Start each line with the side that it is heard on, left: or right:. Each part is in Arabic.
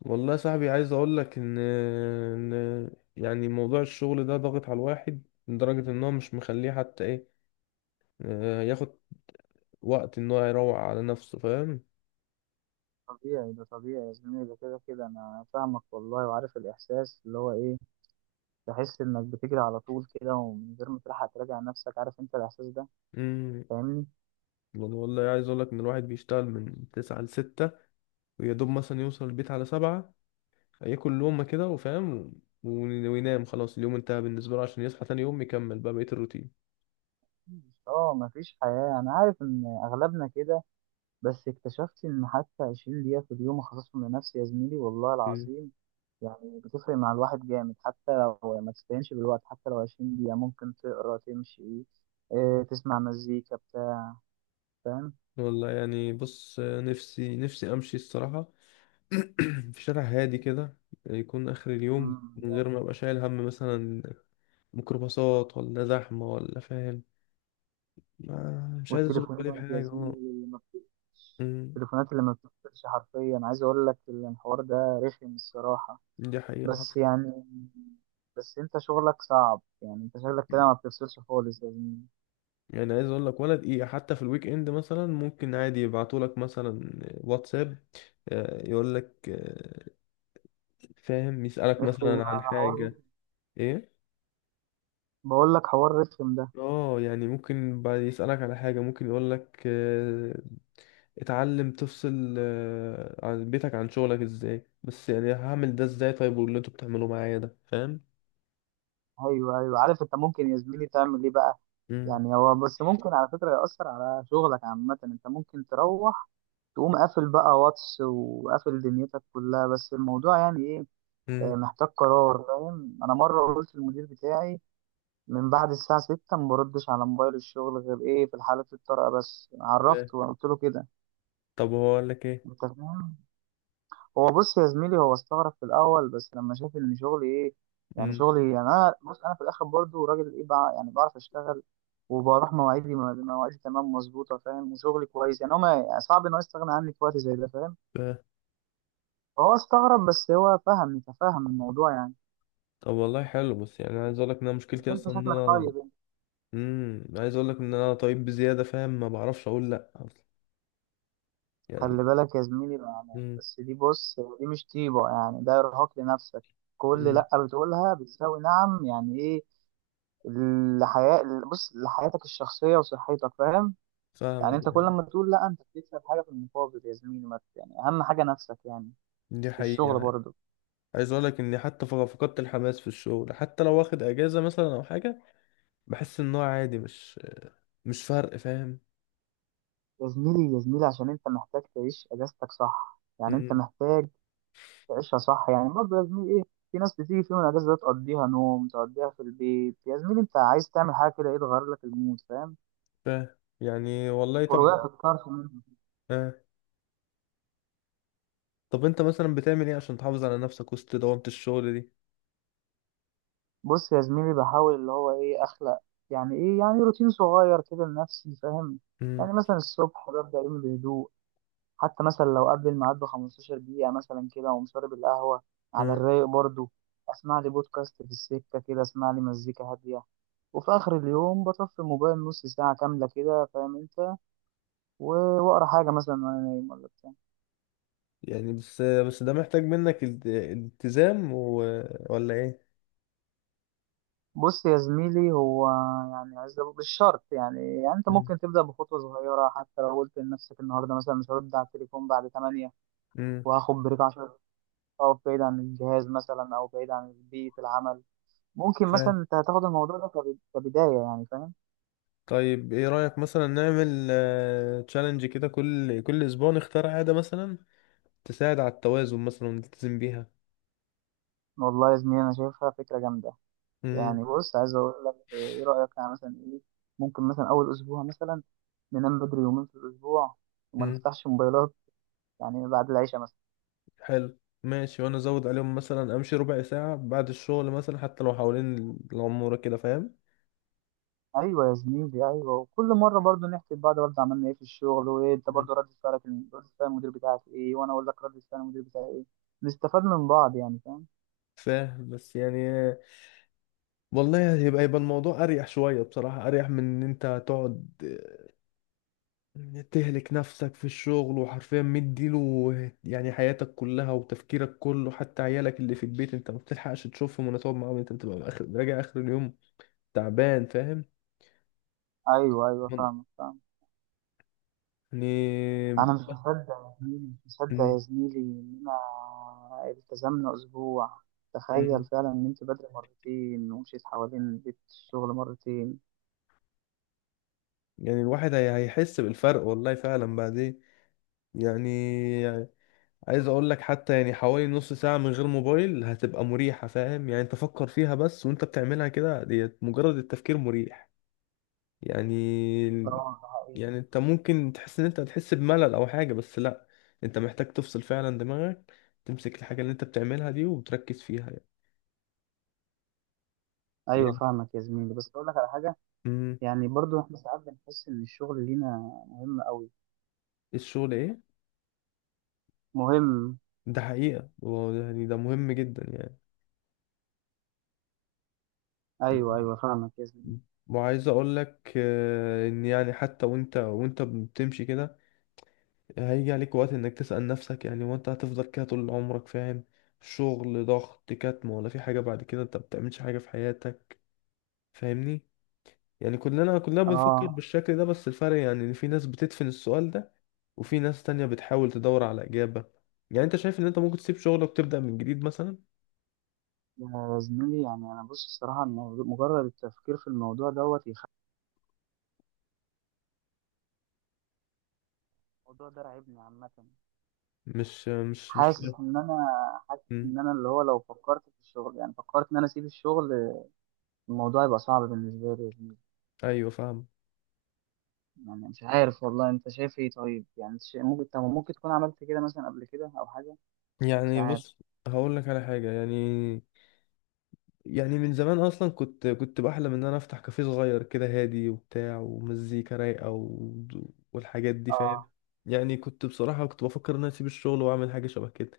left: والله يا صاحبي، عايز اقول لك ان يعني موضوع الشغل ده ضاغط على الواحد لدرجة ان هو مش مخليه حتى ايه، ياخد وقت ان هو يروق على نفسه، فاهم.
right: طبيعي ده طبيعي يا زميلي، ده كده كده انا فاهمك والله، وعارف الاحساس اللي هو ايه. تحس انك بتجري على طول كده ومن غير ما تلحق تراجع نفسك. عارف انت الاحساس ده؟
left: امم.
right: فاهمني؟
left: والله والله عايز اقول لك ان الواحد بيشتغل من 9 لـ 6، ويا دوب مثلا يوصل البيت على 7، ياكل لقمة كده وفاهم و- وينام. خلاص اليوم انتهى بالنسبة له عشان يصحى تاني يوم يكمل بقى بقية الروتين.
right: اه، مفيش حياة، انا عارف ان اغلبنا كده. بس اكتشفت ان حتى 20 دقيقة في اليوم اخصصهم لنفسي يا زميلي، والله
left: مم.
right: العظيم يعني بتفرق مع الواحد جامد. حتى لو ما تستهينش بالوقت، حتى لو 20 دقيقة ممكن تقرا تمشي، تسمع مزيكا بتاع.
left: والله يعني بص، نفسي نفسي امشي الصراحة في شارع هادي كده، يكون آخر اليوم
right: فاهم؟
left: من غير ما أبقى شايل هم مثلا، ميكروباصات ولا زحمة ولا فاهم. ما مش عايز أشغل بالي
right: والتليفونات يا
left: بحاجة. اه.
right: زميلي اللي ما بت-
left: أمم.
right: التليفونات اللي ما بتفصلش حرفيا، عايز اقول لك الحوار ده رخم الصراحة.
left: دي حقيقة حق.
right: بس يعني بس انت شغلك صعب، يعني انت شغلك كده ما بتفصلش خالص يا زميلي.
left: يعني عايز أقول لك ولا دقيقة، حتى في الويك إند مثلا ممكن عادي يبعتولك مثلا واتساب، يقول لك، فاهم، يسألك
right: اخي،
left: مثلا عن
right: ده حوار،
left: حاجة. إيه؟
right: بقول لك حوار رخم ده.
left: اه يعني ممكن بعد يسألك على حاجة، ممكن يقول لك، اتعلم تفصل عن بيتك عن شغلك ازاي. بس يعني هعمل ده ازاي؟ طيب واللي انتوا بتعملوه معايا ده؟ فاهم.
right: ايوه، ايوه، عارف. انت ممكن يا زميلي تعمل ايه بقى؟
left: امم.
right: يعني هو بس ممكن على فكرة يأثر على شغلك عامة. انت ممكن تروح تقوم قافل بقى واتس وقافل دنيتك كلها، بس الموضوع يعني ايه،
left: امم.
right: محتاج قرار. فاهم؟ انا مره قلت للمدير بتاعي، من بعد الساعه 6 ما بردش على موبايل الشغل غير ايه في الحاله الطارئه، بس
left: فاهم.
right: عرفته وقلت له كده.
left: طب هو اقول لك ايه؟
right: انت فاهم؟ هو، بص يا زميلي، هو استغرب في الاول، بس لما شاف ان شغلي ايه، يعني
left: امم.
right: شغلي إيه. يعني انا، بص، انا في الاخر برضو راجل ايه بقى، يعني بعرف اشتغل وبروح مواعيدي مواعيدي تمام مظبوطه فاهم، وشغلي كويس. يعني هو ما يعني صعب ان هو يستغنى عني في وقت زي ده فاهم.
left: فاهم.
right: فهو استغرب بس هو فهم، تفهم الموضوع يعني.
left: طب والله حلو، بس يعني عايز اقول لك ان انا
right: بس
left: مشكلتي
right: انت
left: اصلا ان
right: شكلك
left: انا
right: طيب.
left: عايز اقول لك ان انا طيب بزياده، فاهم، ما بعرفش اقول لا اصلا يعني.
right: خلي بالك يا زميلي، يعني
left: امم.
right: بس دي، بص، دي مش طيبة، يعني ده إرهاق لنفسك. كل
left: امم.
right: لأ بتقولها بتساوي نعم، يعني إيه الحياة. بص لحياتك الشخصية وصحتك، فاهم؟ يعني
left: فاهمك
right: أنت كل
left: يعني.
right: ما تقول لأ أنت بتكسب حاجة في المقابل يا زميلي، ما ت- يعني أهم حاجة نفسك يعني.
left: دي
right: في
left: حقيقة
right: الشغل
left: يعني.
right: برضه.
left: عايز اقول لك اني حتى فقدت الحماس في الشغل. حتى لو واخد اجازة مثلا او حاجة، بحس ان هو عادي، مش فرق، فاهم.
right: يا زميلي، يا زميلي، عشان أنت محتاج تعيش أجازتك صح، يعني أنت محتاج تعيشها صح، يعني برضه يا زميلي إيه. في ناس بتيجي في يوم الأجازة ده تقضيها نوم، تقضيها في البيت. يا زميلي أنت عايز تعمل حاجة كده، إيه، تغير لك المود، فاهم؟
left: فاهم يعني، والله. طب،
right: ورجعت اتكرت منهم.
left: آه. طب انت مثلا بتعمل ايه عشان تحافظ على نفسك وسط دوامة الشغل دي؟
right: بص يا زميلي، بحاول اللي هو ايه، اخلق يعني ايه، يعني روتين صغير كده لنفسي، فاهم؟
left: امم.
right: يعني مثلا الصبح ببدأ يومي بهدوء، حتى مثلا لو قبل الميعاد ب 15 دقيقة مثلا كده، وأقوم شارب القهوة على
left: آه.
right: الرايق برضو، اسمع لي بودكاست في السكة كده، اسمع لي مزيكا هادية. وفي آخر اليوم بطفي الموبايل نص ساعة كاملة كده فاهم انت، وأقرأ حاجة مثلا وأنا نايم ولا بتاع.
left: يعني بس ده محتاج منك التزام و... ولا ايه؟
right: بص يا زميلي، هو يعني عايز أقول مش شرط يعني، يعني انت
left: امم.
right: ممكن تبدا بخطوه صغيره. حتى لو قلت لنفسك النهارده مثلا مش هرد على التليفون بعد 8،
left: امم.
right: وهاخد بريك 10 دقايق بعيد عن الجهاز مثلا، او بعيد عن بيئه العمل. ممكن مثلا
left: فاهم.
right: انت هتاخد الموضوع ده كبدايه، يعني فاهم؟
left: طيب ايه رأيك مثلا نعمل تشالنج كده، كل اسبوع نختار عادة مثلا تساعد على التوازن مثلا ونلتزم بيها.
right: والله يا زميلي انا شايفها فكره جامده.
left: امم.
right: يعني بص، عايز اقول لك ايه، إيه رايك يعني مثلا ايه؟ ممكن مثلا اول اسبوع مثلا ننام بدري يومين في الاسبوع وما
left: امم.
right: نفتحش موبايلات، يعني بعد العشاء.
left: حلو. ماشي، وانا ازود عليهم مثلا امشي ربع ساعة بعد الشغل، مثلا حتى لو حوالين العمورة كده، فاهم.
right: ايوه يا زميلي، ايوه، وكل مره برضو نحكي لبعض برضو عملنا ايه في الشغل، وايه انت برضو رد فعلك، رد فعل المدير بتاعك ايه، وانا اقول لك رد فعل المدير بتاعي ايه. نستفاد من بعض يعني فاهم؟
left: فاهم. بس يعني والله يبقى الموضوع اريح شويه بصراحه، اريح من ان انت تقعد تهلك نفسك في الشغل، وحرفيا مديله يعني حياتك كلها وتفكيرك كله. حتى عيالك اللي في البيت انت ما بتلحقش تشوفهم ولا تقعد معاهم، انت بتبقى اخر راجع اخر اليوم تعبان، فاهم.
right: ايوه، ايوه، فاهمك فاهم.
left: يعني
right: انا مش مصدق يا زميلي، مش مصدق يا زميلي اننا التزمنا اسبوع. تخيل
left: م-
right: فعلا ان انت بدري مرتين ومشيت حوالين بيت الشغل مرتين.
left: يعني الواحد هيحس بالفرق، والله فعلا. بعدين يعني عايز اقول لك، حتى يعني حوالي نص ساعة من غير موبايل هتبقى مريحة، فاهم يعني. انت فكر فيها بس، وانت بتعملها كده ديت مجرد التفكير مريح يعني.
right: اه، ده حقيقي.
left: يعني انت ممكن تحس ان انت هتحس بملل او حاجة، بس لا، انت محتاج تفصل فعلا دماغك، تمسك الحاجة اللي انت بتعملها دي وتركز فيها يعني
right: ايوه
left: يعني
right: فاهمك يا زميلي، بس اقول لك على حاجه.
left: امم.
right: يعني برضو احنا ساعات بنحس ان الشغل لينا مهم قوي.
left: الشغل ايه؟
right: مهم.
left: ده حقيقة، هو يعني ده مهم جدا
right: ايوه ايوه
left: يعني.
right: فاهمك يا زميلي.
left: وعايز اقول لك، ان يعني حتى وانت بتمشي كده، هيجي عليك وقت انك تسأل نفسك يعني، وانت هتفضل كده طول عمرك؟ فاهم. شغل، ضغط، كتم، ولا في حاجة بعد كده؟ انت بتعملش حاجة في حياتك، فاهمني. يعني كلنا بنفكر
right: اه
left: بالشكل ده، بس الفرق يعني ان في ناس بتدفن السؤال ده، وفي ناس تانية بتحاول تدور على إجابة. يعني انت شايف ان انت ممكن تسيب شغلك وتبدأ من جديد مثلا؟
right: يا زميلي، يعني انا، بص، الصراحه الموضوع مجرد التفكير في الموضوع دوت يخلي الموضوع ده راعبني عامه.
left: مش
right: حاسس
left: فاهم.
right: ان انا، حاسس
left: مم.
right: ان انا اللي هو لو فكرت في الشغل، يعني فكرت ان انا اسيب الشغل، الموضوع يبقى صعب بالنسبه لي يا زميلي.
left: ايوه فاهم.
right: يعني مش عارف والله، انت شايف ايه؟ طيب يعني أنت ممكن، طب ممكن تكون عملت كده مثلا قبل كده او حاجه. مش
left: يعني
right: عارف.
left: بص، هقول لك على حاجة يعني. يعني من زمان اصلا، كنت بحلم ان انا افتح كافيه صغير كده، هادي وبتاع ومزيكا رايقه و... والحاجات دي، فاهم.
right: اه
left: يعني كنت بصراحه كنت بفكر ان انا اسيب الشغل واعمل حاجه شبه كده،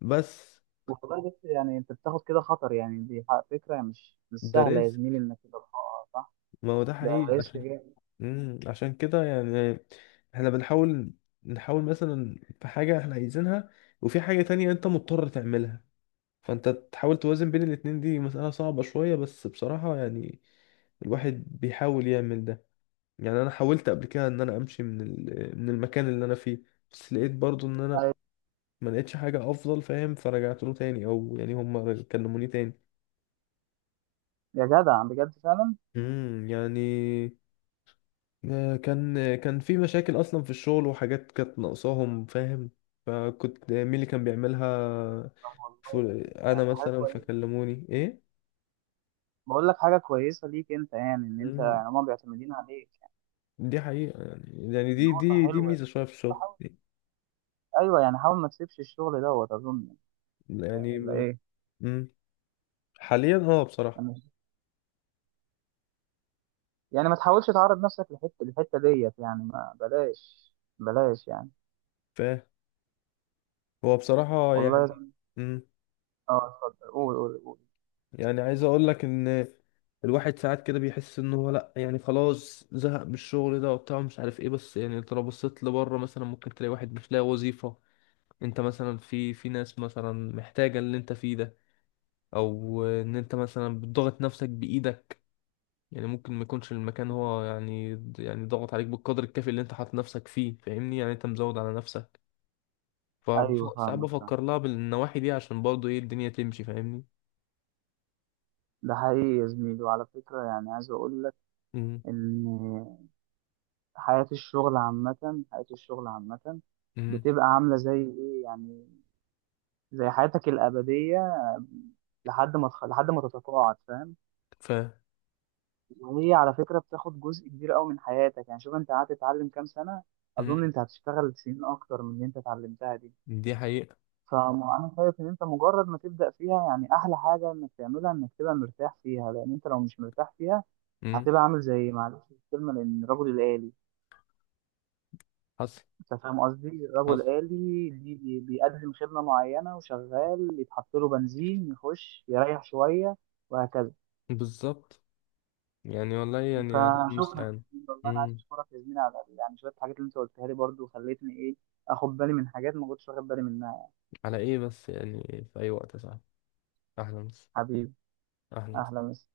left: بس
right: والله، بس يعني انت بتاخد كده خطر، يعني دي فكره مش
left: ده
right: سهله يا
left: رزق.
right: زميلي، انك تبقى آه، صح.
left: ما هو ده
right: ده
left: حقيقي
right: ريسك
left: عشان،
right: جامد.
left: مم. عشان كده يعني احنا بنحاول، نحاول مثلا. في حاجه احنا عايزينها، وفي حاجه تانية انت مضطر تعملها، فانت تحاول توازن بين الاتنين. دي مسألة صعبة شوية، بس بصراحة يعني الواحد بيحاول يعمل ده. يعني انا حاولت قبل كده ان انا امشي من من المكان اللي انا فيه، بس لقيت برضو ان انا ما لقيتش حاجة افضل، فاهم، فرجعت له تاني، او يعني هم كلموني تاني.
right: يا جدع، بجد فعلا.
left: امم. يعني، كان في مشاكل اصلا في الشغل وحاجات كانت ناقصاهم، فاهم، فكنت مين اللي كان بيعملها،
right: آه والله ده
left: انا
right: ده حاجة
left: مثلا،
right: كويسة.
left: فكلموني. ايه.
right: بقول لك حاجه كويسه ليك انت، يعني ان انت
left: امم.
right: يعني هما بيعتمدين عليك يعني.
left: دي حقيقة يعني. يعني دي
right: نقطة
left: دي دي
right: حلوة.
left: ميزة شوية في الشغل
right: بحاول. ايوه يعني، حاول ما تسيبش الشغل دوت اظن،
left: يعني.
right: ولا ايه؟
left: امم. حاليا اه بصراحة.
right: أنا مش- يعني ما تحاولش تعرض نفسك لحته الحته ديت، يعني ما بلاش، بلاش يعني.
left: فاهم. هو بصراحة
right: والله يا
left: يعني،
right: زميلي-
left: مم.
right: اه، اتفضل، قول، قول، قول.
left: يعني عايز اقول لك ان الواحد ساعات كده بيحس ان هو لا، يعني خلاص زهق من الشغل ده وبتاع، مش عارف ايه. بس يعني انت لو بصيت لبره مثلا ممكن تلاقي واحد مش لاقي وظيفة. انت مثلا، في في ناس مثلا محتاجة اللي انت فيه ده، او ان انت مثلا بتضغط نفسك بايدك. يعني ممكن ما يكونش المكان هو يعني، يعني ضغط عليك بالقدر الكافي اللي انت حاطط نفسك فيه، فاهمني، يعني انت مزود على نفسك.
right: ايوه
left: فساعات
right: فاهمك فاهم.
left: بفكر لها بالنواحي دي عشان برضه ايه الدنيا تمشي، فاهمني.
right: ده حقيقي يا زميلي، وعلى فكره يعني عايز اقول لك
left: مم.
right: ان حياه الشغل عامه، حياه الشغل عامه
left: مم.
right: بتبقى عامله زي ايه، يعني زي حياتك الأبدية لحد ما لحد ما تتقاعد فاهم.
left: ف،
right: وهي على فكرة بتاخد جزء كبير قوي من حياتك، يعني شوف انت قعدت تتعلم كام سنة، اظن
left: مم.
right: انت هتشتغل سنين اكتر من اللي انت اتعلمتها دي.
left: دي حقيقة.
right: فانا شايف ان انت مجرد ما تبدأ فيها، يعني احلى حاجة انك تعملها انك تبقى مرتاح فيها، لان انت لو مش مرتاح فيها
left: مم.
right: هتبقى عامل زي، معلش في الكلمة، لان رجل الآلي.
left: حصل.
right: انت فاهم قصدي؟ الرجل
left: حصل.
right: الآلي اللي بيقدم خدمة معينة وشغال، يتحط له بنزين يخش يريح شوية وهكذا.
left: بالظبط. يعني والله يعني الله
right: فشكرا
left: المستعان.
right: جزيلا والله، انا عايز
left: مم.
right: اشكرك يا زميلي على يعني شويه الحاجات اللي انت قلتها لي برضو خلتني ايه، اخد بالي من حاجات ما كنتش واخد بالي منها يعني.
left: على ايه بس يعني؟ في اي وقت يا صاحبي. اهلا بس.
right: حبيبي،
left: اهلا.
right: اهلا وسهلا.